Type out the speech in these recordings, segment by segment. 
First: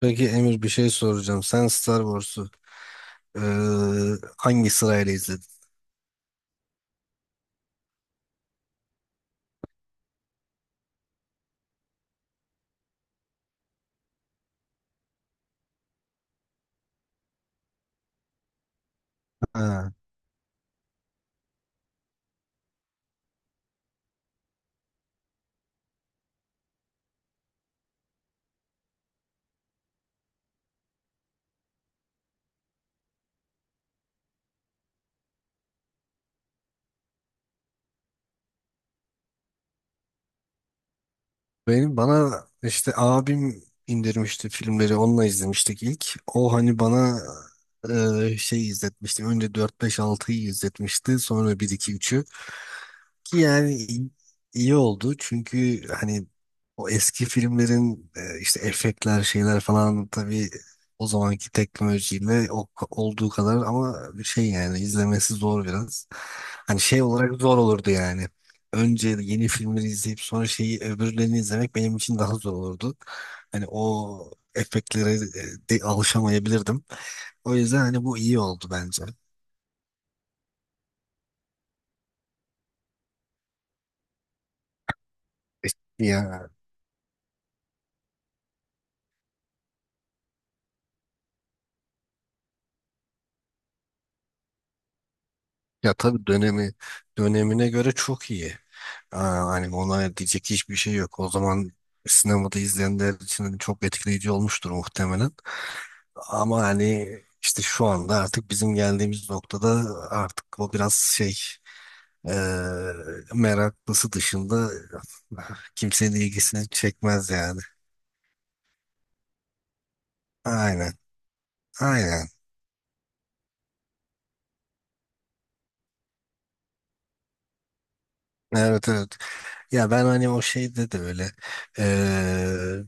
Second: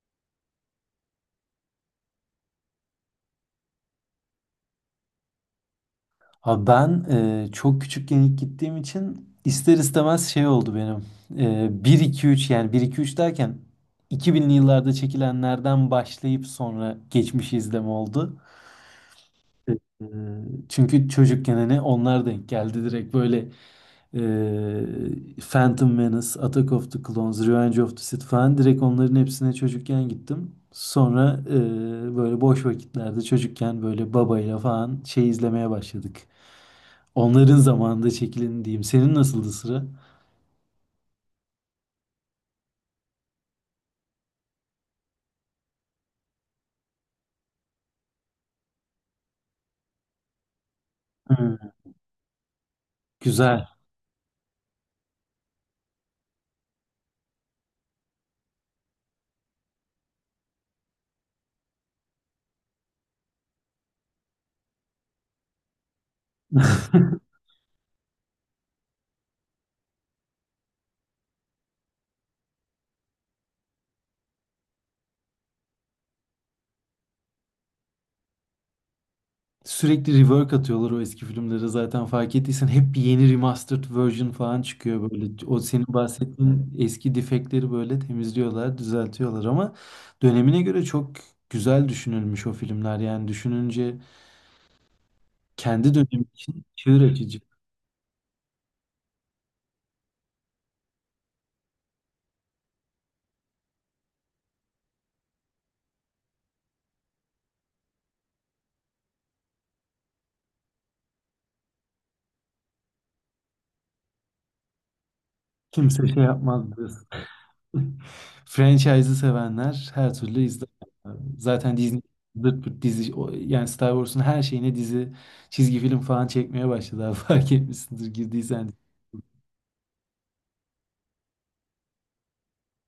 Peki Emir bir şey soracağım. Sen Star Wars'u hangi sırayla izledin? Abi ben çok küçükken ilk gittiğim için ister istemez şey oldu benim. 1-2-3 yani bir iki üç derken 2000'li yıllarda çekilenlerden başlayıp sonra geçmişi izleme oldu. Ha. E, Çünkü çocukken hani onlar denk geldi direkt böyle Phantom Menace, Attack of the Clones, Revenge of the Sith falan direkt onların hepsine çocukken gittim. Sonra böyle boş vakitlerde çocukken böyle babayla falan şey izlemeye başladık. Onların zamanında çekileni diyeyim. Senin nasıldı sıra? Benim bana işte abim indirmişti filmleri, onunla izlemiştik ilk. O hani bana şey izletmişti. Önce dört beş altıyı izletmişti. Hmm. Sonra bir iki 3'ü. Ki Güzel. yani iyi, iyi oldu çünkü hani o eski filmlerin işte efektler şeyler falan, tabii o zamanki teknolojiyle o, olduğu kadar, ama bir şey yani izlemesi zor biraz. Hani şey olarak zor olurdu yani. Önce yeni filmleri izleyip sonra şeyi öbürlerini izlemek benim için daha zor olurdu. Hani o efektlere de alışamayabilirdim. O yüzden hani bu iyi oldu bence. Sürekli rework atıyorlar o eski filmlere zaten fark ettiysen hep bir yeni remastered version falan çıkıyor böyle. O senin Ya bahsettiğin eski defektleri böyle temizliyorlar, düzeltiyorlar ama dönemine göre çok güzel düşünülmüş o filmler. Yani düşününce kendi ya dönemi tabii için dönemi çığır açıcı. dönemine göre çok iyi. Aa, hani ona diyecek hiçbir şey yok. O zaman sinemada izleyenler için hani çok etkileyici olmuştur muhtemelen. Ama hani işte şu anda artık bizim geldiğimiz noktada artık o biraz şey, eee, meraklısı dışında Kimse kimsenin şey ilgisini yapmazdı. çekmez yani. Franchise'ı sevenler her türlü izler. Aynen. Zaten Disney Aynen. zırt pırt dizi yani Star Wars'un her şeyine dizi, çizgi film falan çekmeye başladı abi fark etmişsindir girdiysen. Evet, evet. Ya ben hani o şeyde de öyle. e,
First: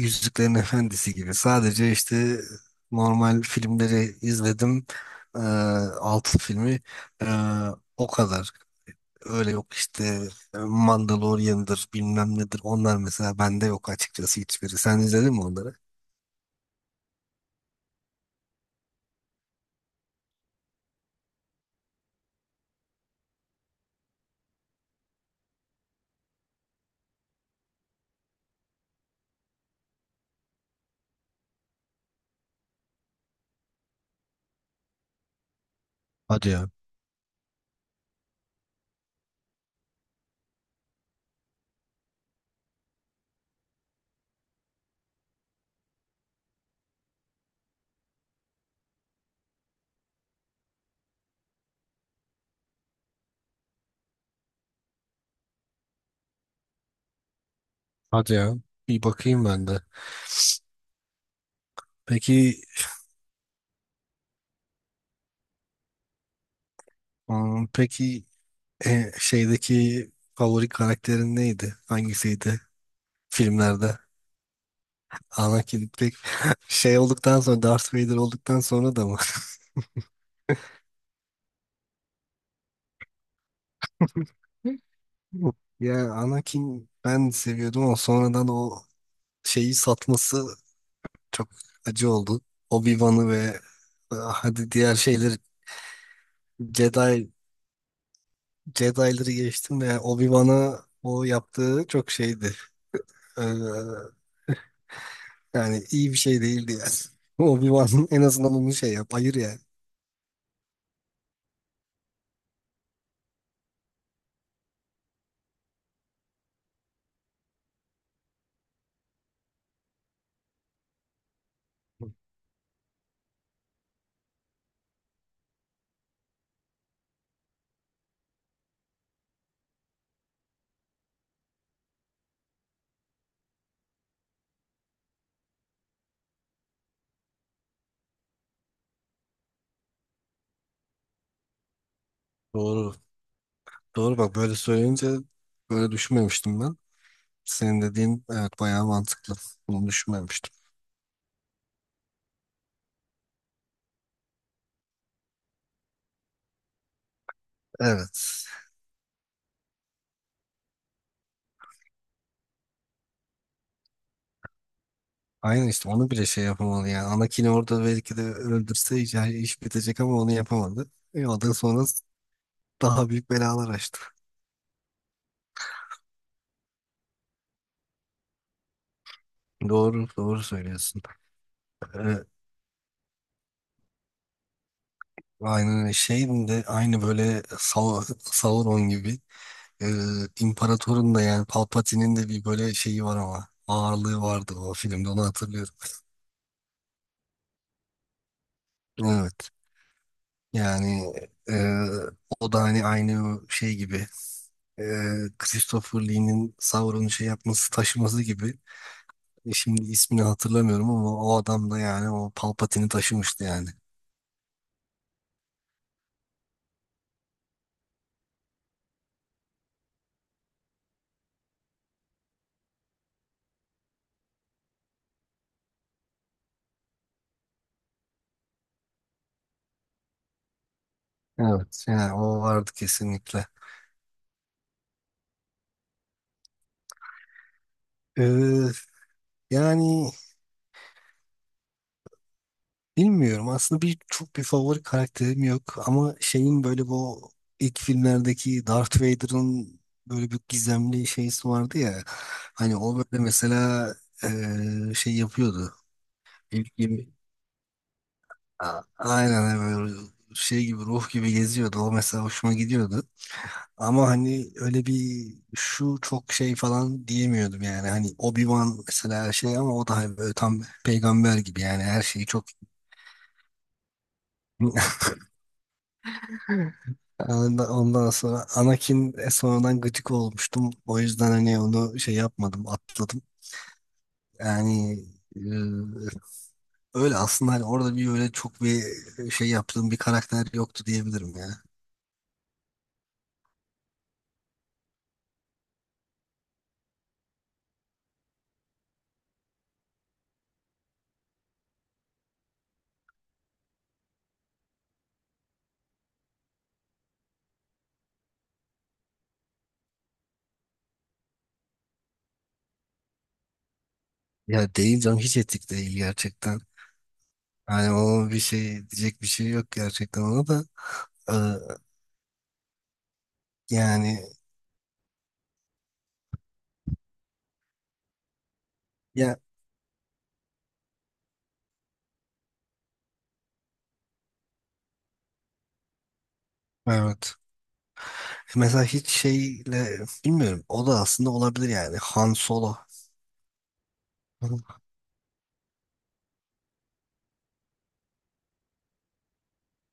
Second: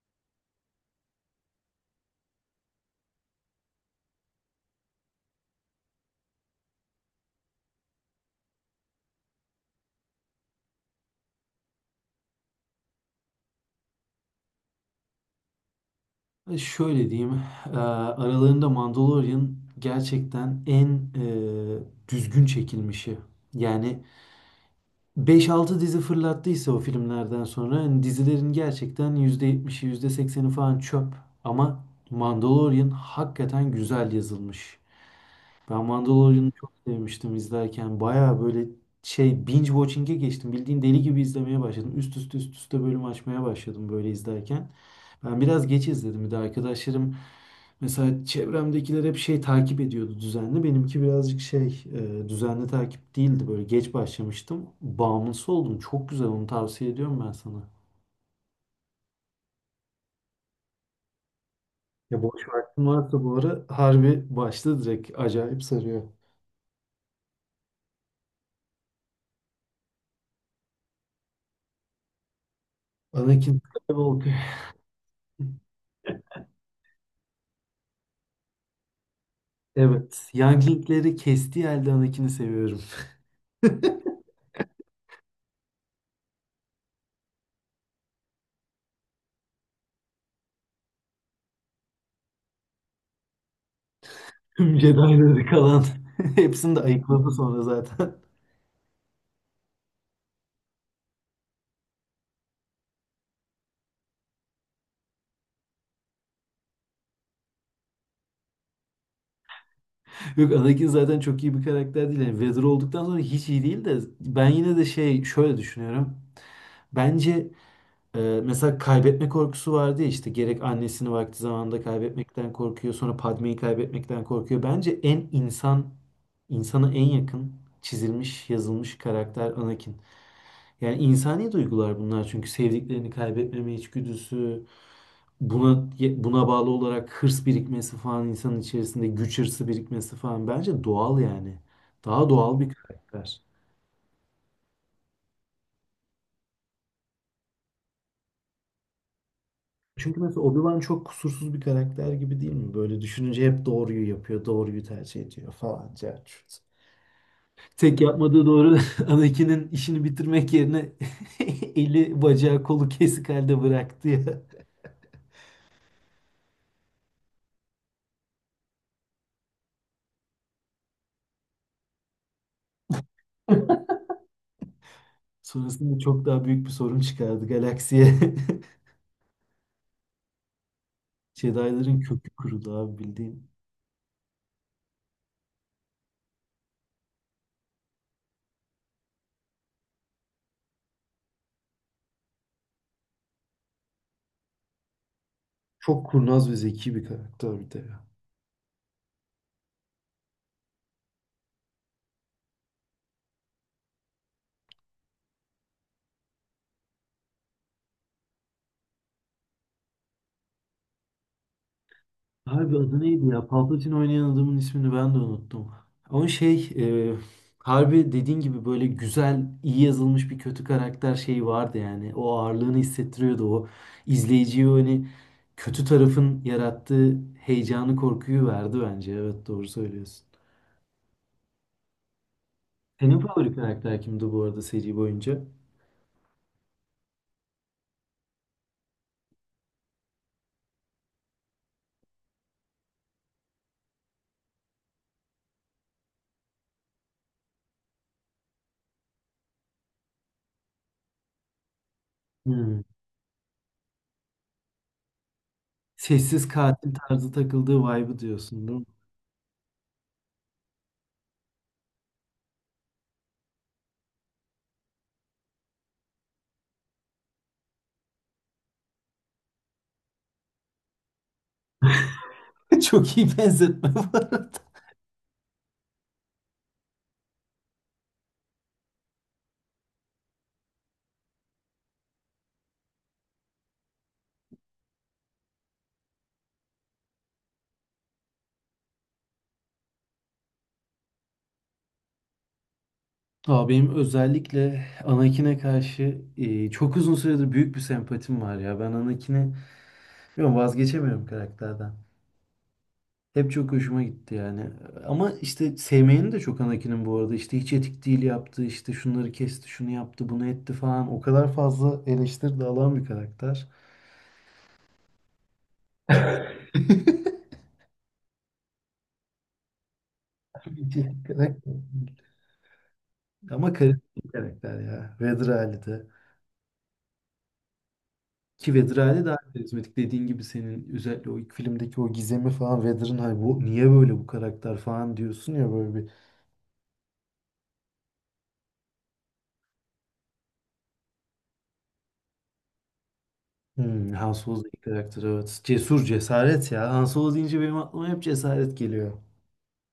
Yüzüklerin Efendisi gibi. Sadece işte normal filmleri izledim. Ee, altı filmi, Ee, o kadar. Öyle yok işte Mandalorian'dır bilmem nedir. Onlar mesela bende yok açıkçası, hiçbiri. Sen izledin mi onları? Şöyle diyeyim, aralarında Mandalorian gerçekten en düzgün çekilmişi. Yani beş altı dizi fırlattıysa o filmlerden sonra hani dizilerin gerçekten yüzde yetmişi, yüzde sekseni falan çöp. Ama Mandalorian hakikaten güzel yazılmış. Ben Hadi Mandalorian'ı ya. çok sevmiştim izlerken. Baya böyle şey binge watching'e geçtim. Bildiğin deli gibi izlemeye başladım. Üst üste üst üste bölüm açmaya başladım böyle izlerken. Ben biraz geç izledim. Bir de arkadaşlarım mesela çevremdekiler hep şey takip ediyordu düzenli. Benimki birazcık şey düzenli takip değildi. Böyle geç başlamıştım. Bağımlısı oldum. Çok güzel onu tavsiye ediyorum ben sana. Hadi ya. Bir bakayım ben de. Ya boş Peki vaktin varsa bu ara harbi başla direkt. Acayip sarıyor. ım, peki şeydeki favori karakterin neydi? Hangisiydi Anakin filmlerde? Skywalker. Anakin pek şey olduktan sonra, Darth Vader olduktan sonra da mı? Evet. Youngling'leri kestiği halde Anakin'i seviyorum. Yok. Ya Anakin ben seviyordum ama sonradan o şeyi satması çok acı oldu. Obi-Wan'ı ve hadi Tüm diğer şeyleri. Jedi'ları kalan. Hepsini de ayıkladı Jedi sonra zaten. Jedi'ları geçtim de, yani Obi-Wan'a o yaptığı çok şeydi. Ee, yani iyi bir şey değildi yani. Obi-Wan en azından onu şey yap, ayır yani. Yok, Anakin zaten çok iyi bir karakter değil. Yani Vader olduktan sonra hiç iyi değil de ben yine de şey şöyle düşünüyorum. Bence mesela kaybetme korkusu vardı ya işte gerek annesini vakti zamanında kaybetmekten korkuyor sonra Padme'yi kaybetmekten korkuyor. Bence en insana en yakın çizilmiş yazılmış karakter Anakin. Yani insani duygular bunlar çünkü sevdiklerini kaybetmeme içgüdüsü, buna buna bağlı olarak hırs birikmesi falan insanın içerisinde güç hırsı birikmesi falan bence doğal yani. Daha doğal bir Doğru. karakter. Doğru, bak böyle söyleyince böyle düşünmemiştim ben. Senin dediğin evet bayağı mantıklı. Bunu Çünkü mesela düşünmemiştim. Obi-Wan çok kusursuz bir karakter gibi değil mi? Böyle düşününce hep doğruyu yapıyor, doğruyu tercih ediyor falan. Cart Tek yapmadığı Evet. doğru Anakin'in işini bitirmek yerine eli bacağı kolu kesik halde bıraktı ya. Aynen işte onu bile şey yapamadı yani. Anakin'i orada belki de öldürse hiç- yani iş bitecek ama onu yapamadı. O da sonra daha büyük belalar açtı. Sonrasında çok daha büyük bir sorun çıkardı galaksiye. Doğru, doğru söylüyorsun. Jedi'ların E, kökü kurudu abi bildiğin. aynen şeyin de aynı, böyle Sauron gibi e, imparatorun da yani Palpatine'in de bir böyle şeyi var, ama ağırlığı vardı o filmde, onu hatırlıyorum. Çok kurnaz ve zeki bir karakter bir de ya. Evet. Yani e, o da hani aynı şey gibi e, Christopher Lee'nin Sauron'u şey yapması, taşıması gibi. Şimdi ismini hatırlamıyorum ama o adam da yani o Abi Palpatine'i adı neydi taşımıştı ya? yani. Palpatine oynayan adamın ismini ben de unuttum. Ama şey e, harbi dediğin gibi böyle güzel, iyi yazılmış bir kötü karakter şeyi vardı yani. O ağırlığını hissettiriyordu. O izleyiciye hani kötü tarafın yarattığı heyecanı, korkuyu verdi bence. Evet, doğru söylüyorsun. Evet. Yani o vardı Senin kesinlikle. favori karakter kimdi bu arada seri boyunca? Ee, yani bilmiyorum aslında, bir favori karakterim yok ama şeyin böyle bu ilk filmlerdeki Darth Vader'ın böyle bir gizemli şeysi vardı ya, hani Hmm. o böyle mesela şey yapıyordu Sessiz ilk katil gibi. tarzı takıldığı vibe'ı diyorsun A- değil aynen böyle şey gibi, ruh gibi geziyordu o, mesela hoşuma gidiyordu. Ama hani öyle bir şu çok şey falan diyemiyordum yani. Hani Obi-Wan mesela şey, ama o da hani böyle tam peygamber gibi yani, her şeyi çok. mi? Çok iyi benzetme bu arada. Ondan sonra Anakin sonradan gıcık olmuştum. O yüzden hani onu şey yapmadım, atladım. Yani e, öyle aslında, hani orada bir öyle çok bir şey yaptığım bir karakter yoktu diyebilirim ya. Aa, benim özellikle Anakin'e karşı çok uzun süredir büyük bir sempatim var ya. Ben Anakin'e bilmiyorum, vazgeçemiyorum karakterden. Hep çok hoşuma gitti yani. Ama işte sevmeyeni de çok Anakin'in bu arada. İşte hiç etik değil yaptı, işte şunları kesti, şunu yaptı, bunu etti falan. O kadar fazla eleştiri de alan bir karakter. Ya değil canım, hiç etik değil gerçekten. Yani o bir şey, diyecek bir şey yok gerçekten ona da. Hiç etik Ee, karakter. Ama Yani karizmatik karakter ya. Vedir Ali de. Ki Vedir Ali daha ya karizmatik. Dediğin gibi senin özellikle o ilk filmdeki o gizemi falan Vedir'in hani bu niye böyle bu karakter falan diyorsun ya böyle bir evet. Mesela hiç şeyle bilmiyorum. O da aslında olabilir yani. Han Solo. hmm, Han Solo karakter evet. Cesur cesaret ya. Han Solo deyince benim aklıma hep cesaret geliyor.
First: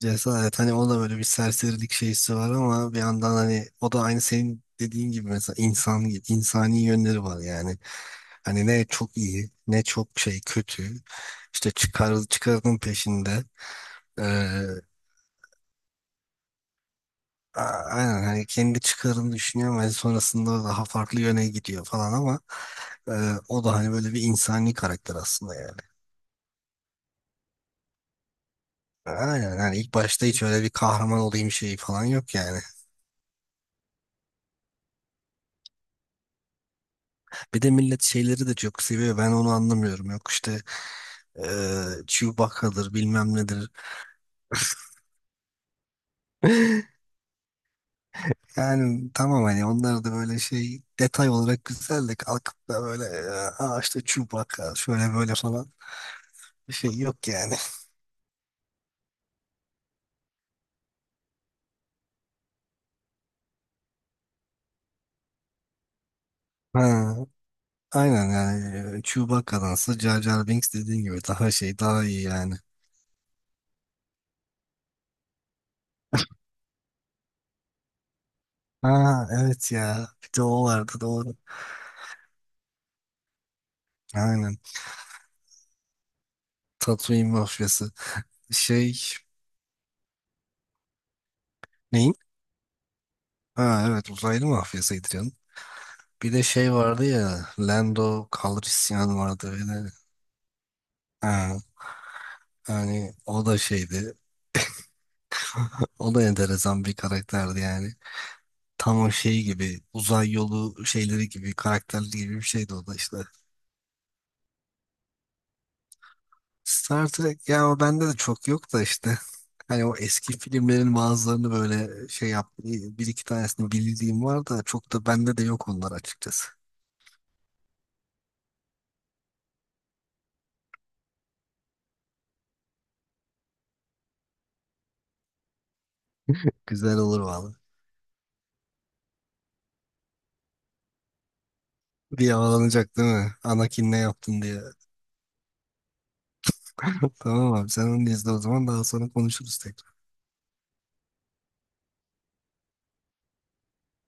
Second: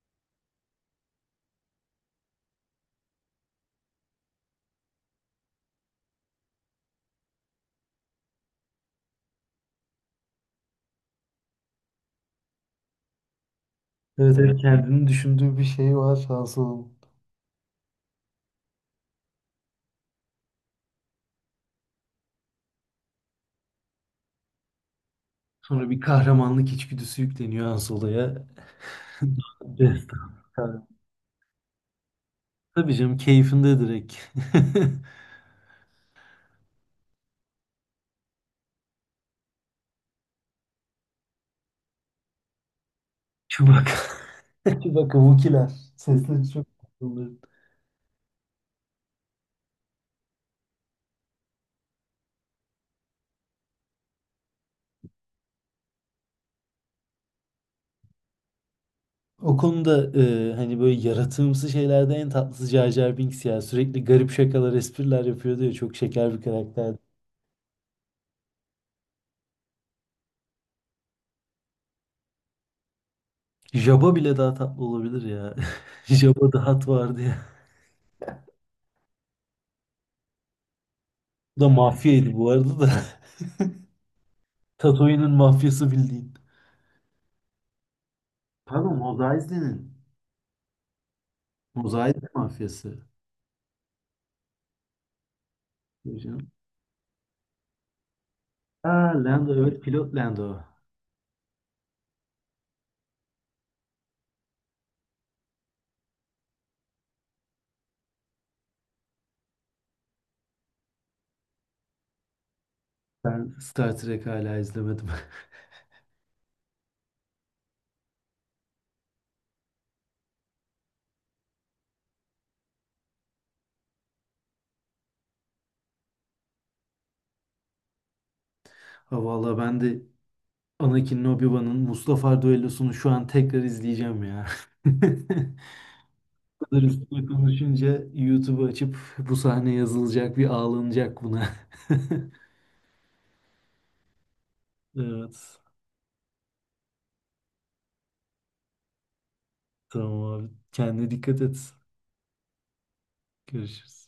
Cesaret, hani o da böyle bir serserilik şeysi var ama bir yandan hani o da aynı senin dediğin gibi mesela insani yönleri var yani. Hani ne çok iyi ne çok şey kötü. İşte çıkarın peşinde. Evet, evet, kendini düşündüğü bir şey var Han Solo'nun. Aynen hani kendi çıkarını düşünüyor ama sonrasında daha farklı yöne gidiyor falan ama e, o da hani böyle bir insani karakter aslında yani. Sonra bir kahramanlık içgüdüsü yükleniyor Han Solo'ya. Aynen yani ilk başta Destan. hiç öyle bir kahraman olayım şeyi falan yok yani. Tabii canım, keyfinde direkt. Bir de millet şeyleri de çok seviyor, ben onu anlamıyorum. Yok işte e, Chewbacca'dır bilmem nedir. Chewbacca. Chewbacca Wookiee'ler. Sesleri çok tatlı. Yani tamam hani onlar da böyle şey detay olarak güzel de, kalkıp da böyle aa işte Chewbacca şöyle böyle falan, bir şey yok yani. O konuda hani böyle yaratığımsı şeylerde en tatlısı Jar Jar Binks ya. Sürekli garip şakalar, espriler yapıyordu ya. Çok şeker bir karakter. Ha. Aynen yani Chewbacca'dansa Jar Jar Binks dediğin gibi daha şey, daha iyi yani. Jabba bile daha tatlı olabilir ya. Jabba'da hat vardı ya. Ha, evet ya bir de o vardı, doğru. Bu da mafyaydı bu arada da. Aynen. Tatooine'in mafyası bildiğin. Tatooine mafyası. Pardon, Şey, Mos Eisley'nin. Mos neyin? Eisley mafyası. Ha, evet uzaylı mafyasıydı canım. Tabii Bir de canım. şey vardı ya, Lando Aa, Calrissian vardı Lando, evet, öyle. pilot Lando. Ha, yani o da şeydi. O da enteresan bir karakterdi yani. Tam o şey gibi, uzay yolu şeyleri gibi karakterli gibi bir şeydi o da işte. Ben Star Trek hala izlemedim. Star Trek ya, o bende de çok yok da işte. Hani o eski filmlerin bazılarını böyle şey yap, bir iki tanesini bildiğim var da çok da bende de yok onlar açıkçası. Ha valla ben de Anakin Obi-Wan'ın Mustafar düellosunu şu an tekrar izleyeceğim ya. kadar Güzel olur üstüne valla. konuşunca YouTube'u açıp bu sahne yazılacak, bir ağlanacak buna. Bir havalanacak değil mi? Anakin ne yaptın diye. Evet. Tamam abi, sen onu izle o zaman, daha sonra konuşuruz tekrar. Tamam abi. Kendine dikkat et. Görüşürüz.